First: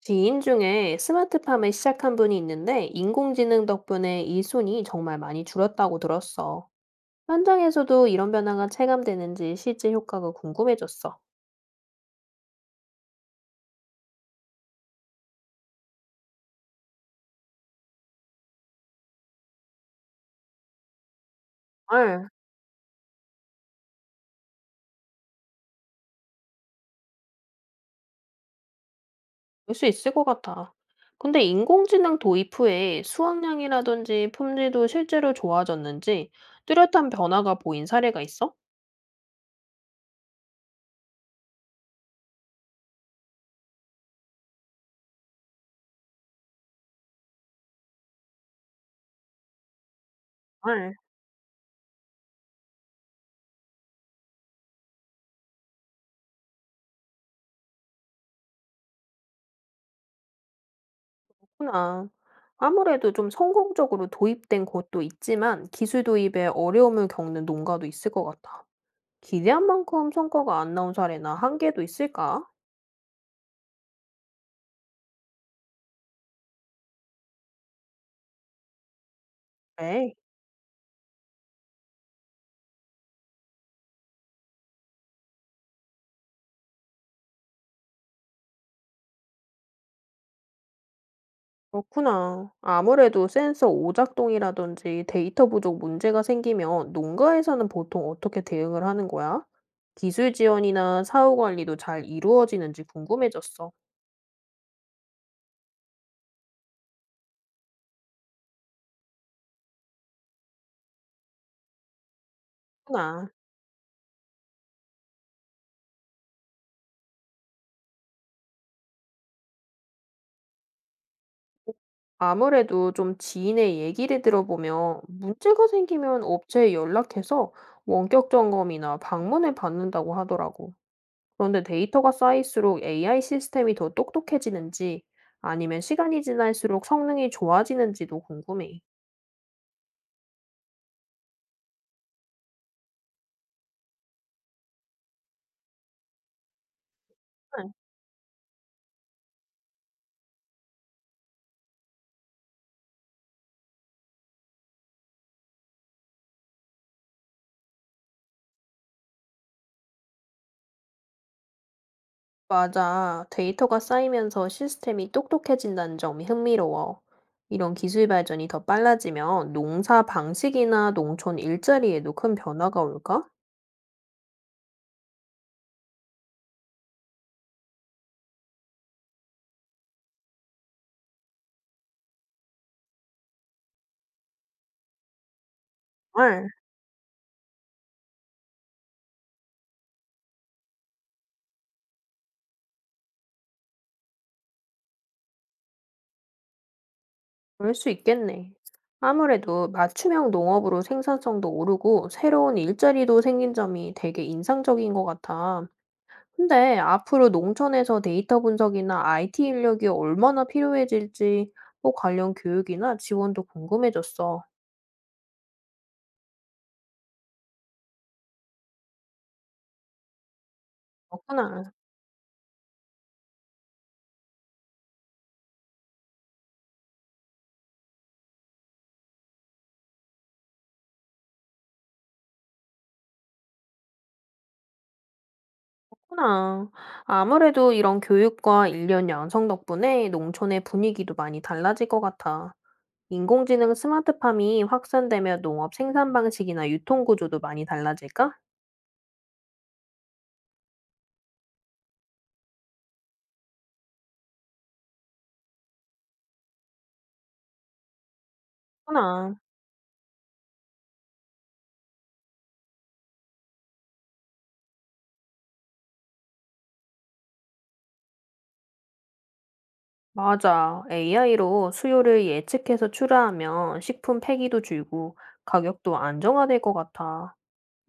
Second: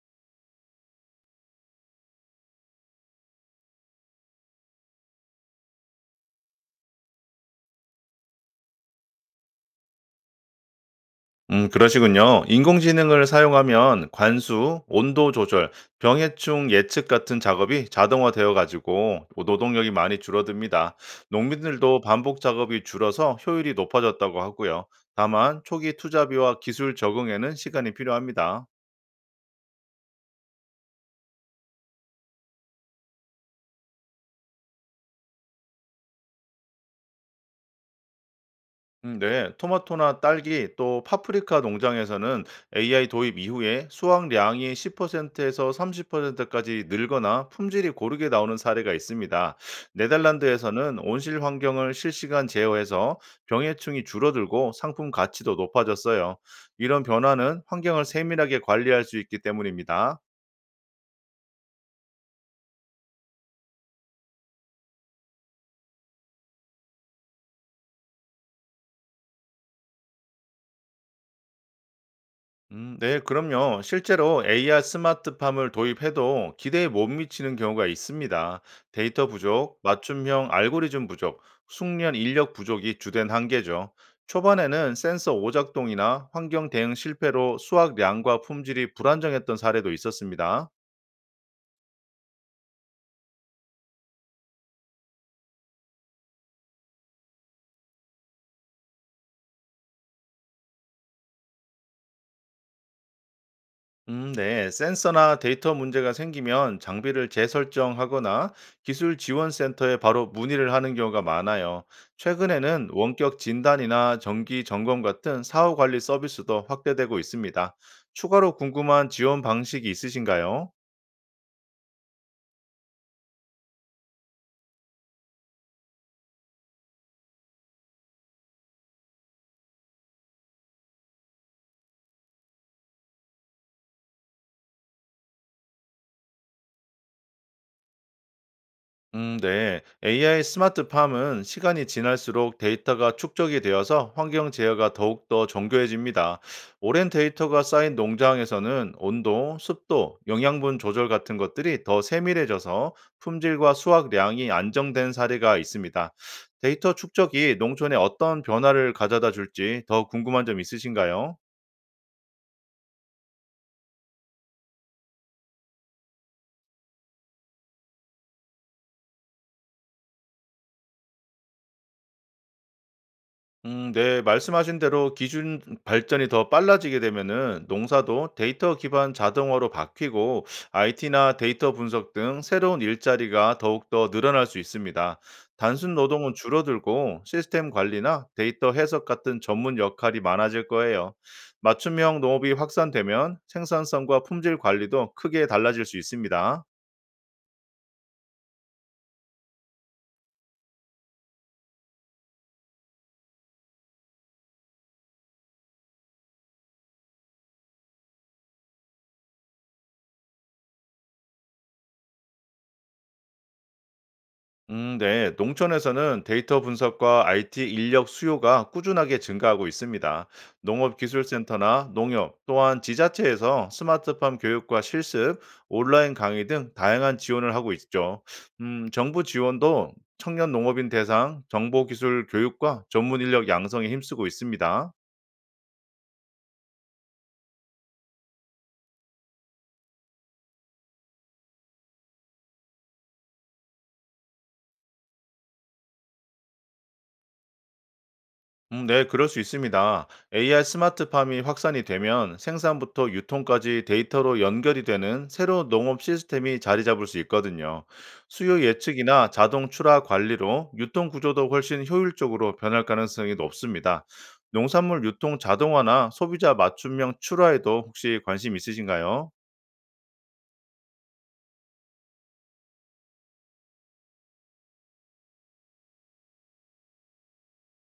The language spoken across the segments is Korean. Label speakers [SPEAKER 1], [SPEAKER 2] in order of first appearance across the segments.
[SPEAKER 1] 지인 중에 스마트팜을 시작한 분이 있는데 인공지능 덕분에 일손이 정말 많이 줄었다고 들었어. 현장에서도 이런 변화가 체감되는지 실제 효과가 궁금해졌어.
[SPEAKER 2] 그러시군요. 인공지능을 사용하면 관수, 온도 조절, 병해충 예측 같은 작업이 자동화되어 가지고 노동력이 많이 줄어듭니다. 농민들도
[SPEAKER 1] 알,
[SPEAKER 2] 반복 작업이 줄어서 효율이 높아졌다고 하고요. 다만 초기 투자비와 기술 적응에는 시간이 필요합니다.
[SPEAKER 1] 볼 수 있을 것 같아. 근데 인공지능 도입 후에 수확량이라든지 품질도 실제로 좋아졌는지 뚜렷한 변화가 보인 사례가 있어?
[SPEAKER 2] 네. 토마토나 딸기 또 파프리카 농장에서는 AI 도입 이후에 수확량이 10%에서 30%까지 늘거나 품질이 고르게 나오는 사례가 있습니다.
[SPEAKER 1] 알,
[SPEAKER 2] 네덜란드에서는 온실 환경을 실시간 제어해서 병해충이 줄어들고 상품 가치도 높아졌어요. 이런 변화는 환경을 세밀하게 관리할 수 있기 때문입니다.
[SPEAKER 1] 그렇구나. 아무래도 좀 성공적으로 도입된 곳도 있지만 기술 도입에 어려움을 겪는 농가도 있을 것 같아. 기대한 만큼 성과가 안 나온 사례나 한계도 있을까?
[SPEAKER 2] 네, 그럼요. 실제로 AR 스마트팜을 도입해도 기대에 못 미치는 경우가 있습니다. 데이터 부족,
[SPEAKER 1] 에이,
[SPEAKER 2] 맞춤형 알고리즘 부족, 숙련 인력 부족이 주된 한계죠. 초반에는 센서 오작동이나 환경 대응 실패로 수확량과 품질이 불안정했던 사례도 있었습니다.
[SPEAKER 1] 그렇구나. 아무래도 센서 오작동이라든지 데이터 부족 문제가 생기면 농가에서는 보통 어떻게 대응을 하는 거야? 기술 지원이나 사후 관리도 잘 이루어지는지 궁금해졌어.
[SPEAKER 2] 네. 센서나 데이터 문제가 생기면 장비를 재설정하거나 기술 지원 센터에 바로 문의를 하는 경우가 많아요. 최근에는
[SPEAKER 1] 그렇구나.
[SPEAKER 2] 원격 진단이나 정기 점검 같은 사후 관리 서비스도 확대되고 있습니다. 추가로 궁금한 지원 방식이 있으신가요?
[SPEAKER 1] 아무래도 좀 지인의 얘기를 들어보면 문제가 생기면 업체에 연락해서 원격 점검이나 방문을 받는다고 하더라고. 그런데 데이터가 쌓일수록 AI 시스템이 더 똑똑해지는지 아니면 시간이 지날수록 성능이 좋아지는지도 궁금해.
[SPEAKER 2] 네. AI 스마트팜은 시간이 지날수록 데이터가 축적이 되어서 환경 제어가 더욱더 정교해집니다. 오랜 데이터가
[SPEAKER 1] 응.
[SPEAKER 2] 쌓인 농장에서는 온도, 습도, 영양분 조절 같은 것들이 더 세밀해져서 품질과 수확량이 안정된 사례가 있습니다. 데이터 축적이 농촌에 어떤 변화를 가져다 줄지 더 궁금한 점 있으신가요?
[SPEAKER 1] 맞아. 데이터가 쌓이면서 시스템이 똑똑해진다는 점이 흥미로워. 이런 기술 발전이 더 빨라지면 농사 방식이나 농촌 일자리에도 큰 변화가 올까?
[SPEAKER 2] 네. 말씀하신 대로 기준 발전이 더 빨라지게 되면은 농사도 데이터 기반 자동화로 바뀌고 IT나 데이터 분석 등 새로운 일자리가 더욱더 늘어날 수 있습니다. 단순 노동은
[SPEAKER 1] 헐,
[SPEAKER 2] 줄어들고 시스템 관리나 데이터 해석 같은 전문 역할이 많아질 거예요. 맞춤형 농업이 확산되면 생산성과 품질 관리도 크게 달라질 수 있습니다.
[SPEAKER 1] 그럴 수 있겠네. 아무래도 맞춤형 농업으로 생산성도 오르고 새로운 일자리도 생긴 점이 되게 인상적인 것 같아. 근데 앞으로 농촌에서 데이터 분석이나 IT 인력이 얼마나 필요해질지 또 관련 교육이나 지원도 궁금해졌어.
[SPEAKER 2] 네. 농촌에서는 데이터 분석과 IT 인력 수요가 꾸준하게 증가하고 있습니다.
[SPEAKER 1] 그렇구나.
[SPEAKER 2] 농업기술센터나 농협, 또한 지자체에서 스마트팜 교육과 실습, 온라인 강의 등 다양한 지원을 하고 있죠. 정부 지원도 청년 농업인 대상, 정보기술 교육과 전문 인력 양성에 힘쓰고 있습니다.
[SPEAKER 1] 그렇구나. 아무래도 이런 교육과 인력 양성 덕분에 농촌의 분위기도 많이 달라질 것 같아. 인공지능 스마트팜이 확산되면 농업 생산 방식이나 유통 구조도 많이 달라질까?
[SPEAKER 2] 네, 그럴 수 있습니다. AI 스마트팜이 확산이 되면 생산부터 유통까지 데이터로 연결이 되는 새로운 농업 시스템이 자리 잡을 수 있거든요. 수요 예측이나
[SPEAKER 1] 그렇구나.
[SPEAKER 2] 자동 출하 관리로 유통 구조도 훨씬 효율적으로 변할 가능성이 높습니다. 농산물 유통 자동화나 소비자 맞춤형 출하에도 혹시 관심 있으신가요?
[SPEAKER 1] 맞아. AI로 수요를 예측해서 출하하면 식품 폐기도 줄고 가격도 안정화될 것 같아.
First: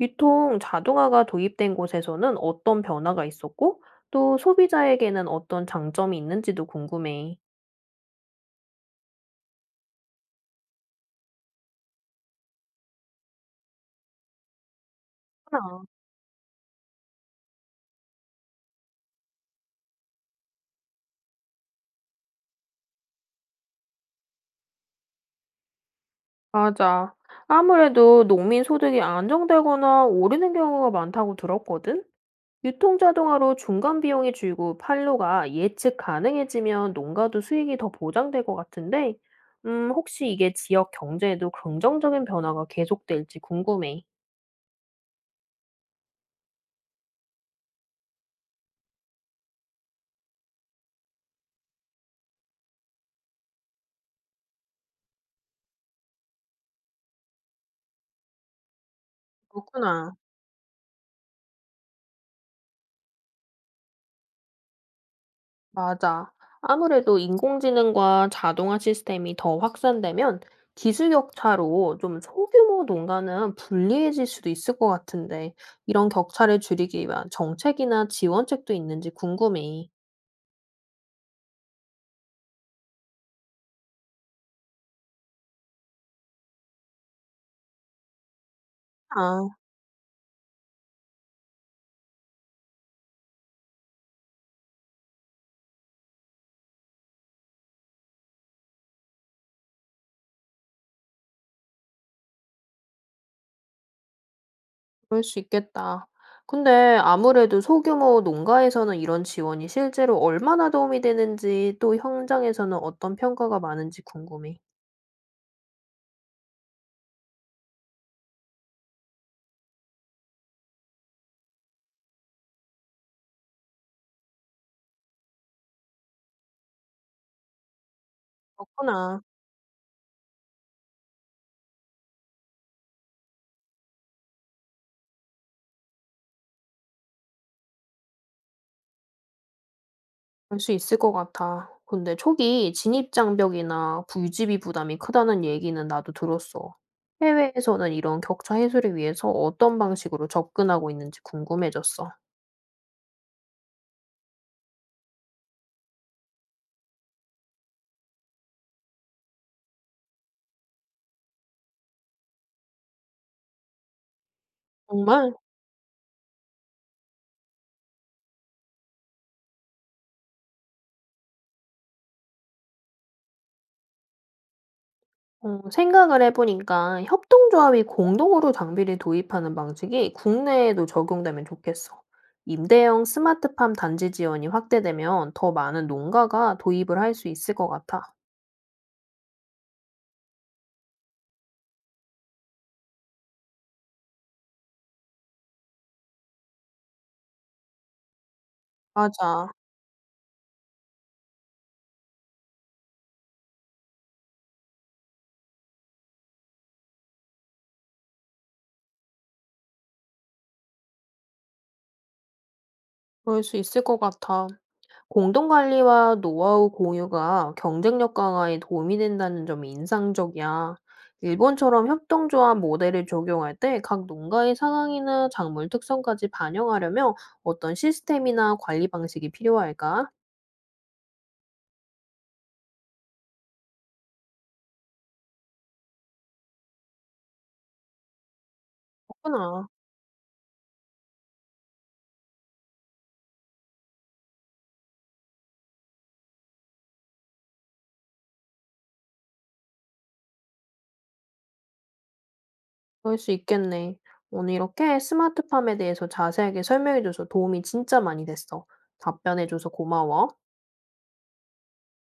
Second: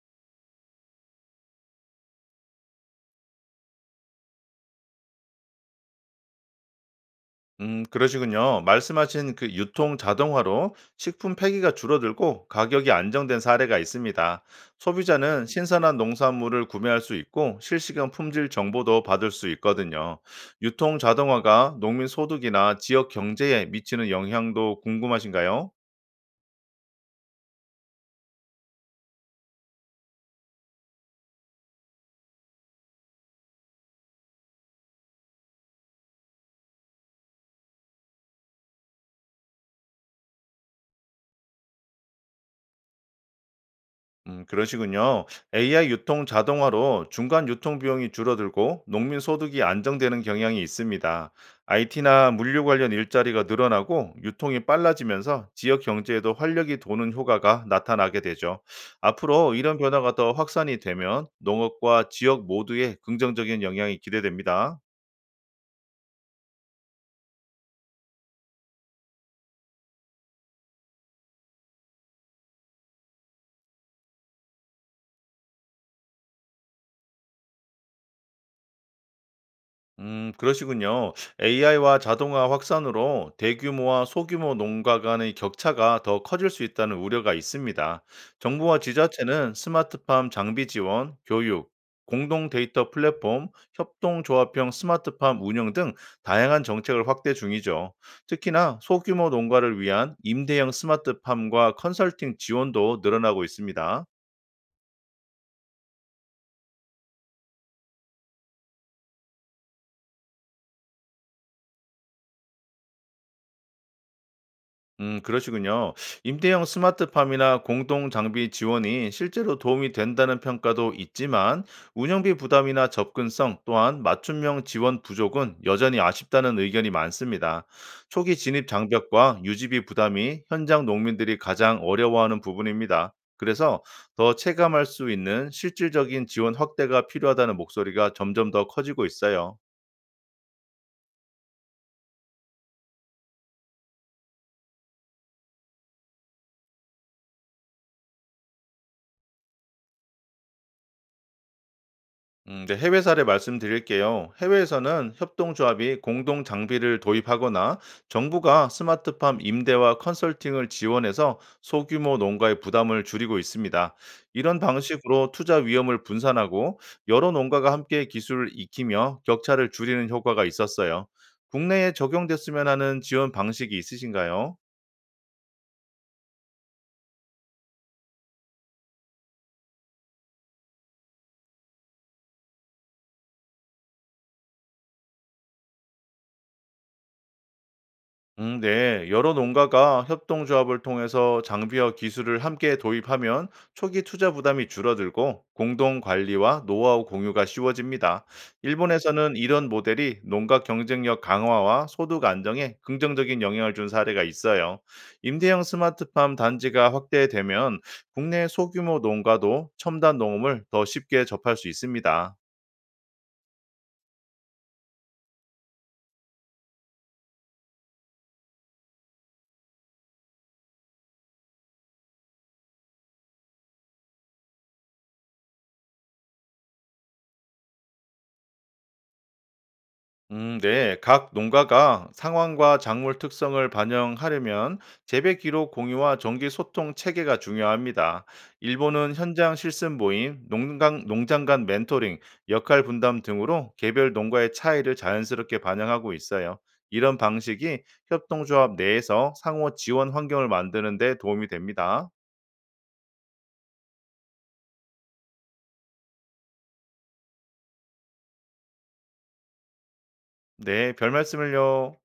[SPEAKER 1] 유통 자동화가 도입된 곳에서는 어떤 변화가 있었고, 또 소비자에게는 어떤 장점이 있는지도 궁금해.
[SPEAKER 2] 그러시군요. 말씀하신 그 유통 자동화로 식품 폐기가 줄어들고 가격이 안정된 사례가 있습니다. 소비자는
[SPEAKER 1] 아,
[SPEAKER 2] 신선한 농산물을 구매할 수 있고 실시간 품질 정보도 받을 수 있거든요. 유통 자동화가 농민 소득이나 지역 경제에 미치는 영향도 궁금하신가요?
[SPEAKER 1] 맞아. 아무래도 농민 소득이 안정되거나 오르는 경우가 많다고 들었거든? 유통 자동화로 중간 비용이 줄고 판로가 예측 가능해지면 농가도 수익이 더 보장될 것 같은데, 혹시 이게 지역 경제에도 긍정적인 변화가 계속될지 궁금해.
[SPEAKER 2] 그러시군요. AI 유통 자동화로 중간 유통 비용이 줄어들고 농민 소득이 안정되는 경향이 있습니다. IT나 물류 관련 일자리가 늘어나고 유통이 빨라지면서 지역 경제에도 활력이 도는 효과가 나타나게 되죠. 앞으로 이런
[SPEAKER 1] 그렇구나.
[SPEAKER 2] 변화가 더 확산이 되면 농업과 지역 모두에 긍정적인 영향이 기대됩니다.
[SPEAKER 1] 맞아. 아무래도 인공지능과 자동화 시스템이 더 확산되면 기술 격차로 좀 소규모 농가는 불리해질 수도 있을 것 같은데, 이런 격차를 줄이기 위한 정책이나 지원책도 있는지 궁금해.
[SPEAKER 2] 그러시군요. AI와 자동화 확산으로 대규모와 소규모 농가 간의 격차가 더 커질 수 있다는 우려가 있습니다. 정부와
[SPEAKER 1] 아,
[SPEAKER 2] 지자체는 스마트팜 장비 지원, 교육, 공동 데이터 플랫폼, 협동조합형 스마트팜 운영 등 다양한 정책을 확대 중이죠. 특히나 소규모 농가를 위한 임대형 스마트팜과 컨설팅 지원도 늘어나고 있습니다.
[SPEAKER 1] 그럴 수 있겠다. 근데 아무래도 소규모 농가에서는 이런 지원이 실제로 얼마나 도움이 되는지, 또 현장에서는 어떤 평가가 많은지 궁금해.
[SPEAKER 2] 그러시군요. 임대형 스마트팜이나 공동 장비 지원이 실제로 도움이 된다는 평가도 있지만 운영비 부담이나 접근성 또한 맞춤형 지원 부족은 여전히 아쉽다는 의견이 많습니다. 초기 진입
[SPEAKER 1] 그렇구나.
[SPEAKER 2] 장벽과 유지비 부담이 현장 농민들이 가장 어려워하는 부분입니다. 그래서 더 체감할 수 있는 실질적인 지원 확대가 필요하다는 목소리가 점점 더 커지고 있어요.
[SPEAKER 1] 알 수 있을 것 같아. 근데 초기 진입 장벽이나 유지비 부담이 크다는 얘기는 나도 들었어. 해외에서는 이런 격차 해소를 위해서 어떤 방식으로 접근하고 있는지 궁금해졌어.
[SPEAKER 2] 네, 해외 사례 말씀드릴게요. 해외에서는 협동조합이 공동 장비를 도입하거나 정부가 스마트팜 임대와 컨설팅을 지원해서 소규모 농가의 부담을 줄이고 있습니다. 이런 방식으로
[SPEAKER 1] 정말?
[SPEAKER 2] 투자 위험을 분산하고 여러 농가가 함께 기술을 익히며 격차를 줄이는 효과가 있었어요. 국내에 적용됐으면 하는 지원 방식이 있으신가요?
[SPEAKER 1] 어, 생각을 해보니까 협동조합이 공동으로 장비를 도입하는 방식이 국내에도 적용되면 좋겠어. 임대형 스마트팜 단지 지원이 확대되면 더 많은 농가가 도입을 할 수 있을 것 같아.
[SPEAKER 2] 네. 여러 농가가 협동조합을 통해서 장비와 기술을 함께 도입하면 초기 투자 부담이 줄어들고 공동 관리와 노하우 공유가 쉬워집니다. 일본에서는
[SPEAKER 1] 맞아.
[SPEAKER 2] 이런 모델이 농가 경쟁력 강화와 소득 안정에 긍정적인 영향을 준 사례가 있어요. 임대형 스마트팜 단지가 확대되면 국내 소규모 농가도 첨단 농업을 더 쉽게 접할 수 있습니다.
[SPEAKER 1] 그럴 수 있을 것 같아. 공동관리와 노하우 공유가 경쟁력 강화에 도움이 된다는 점이 인상적이야. 일본처럼 협동조합 모델을 적용할 때 각 농가의 상황이나 작물 특성까지 반영하려면 어떤 시스템이나 관리 방식이 필요할까?
[SPEAKER 2] 네. 각 농가가 상황과 작물 특성을 반영하려면 재배 기록 공유와 정기 소통 체계가 중요합니다. 일본은 현장
[SPEAKER 1] 그렇구나.
[SPEAKER 2] 실습 모임, 농장, 농장 간 멘토링, 역할 분담 등으로 개별 농가의 차이를 자연스럽게 반영하고 있어요. 이런 방식이 협동조합 내에서 상호 지원 환경을 만드는 데 도움이 됩니다.
[SPEAKER 1] 그럴 수 있겠네. 오늘 이렇게 스마트팜에 대해서 자세하게 설명해줘서 도움이 진짜 많이 됐어. 답변해줘서 고마워.
[SPEAKER 2] 네, 별 말씀을요.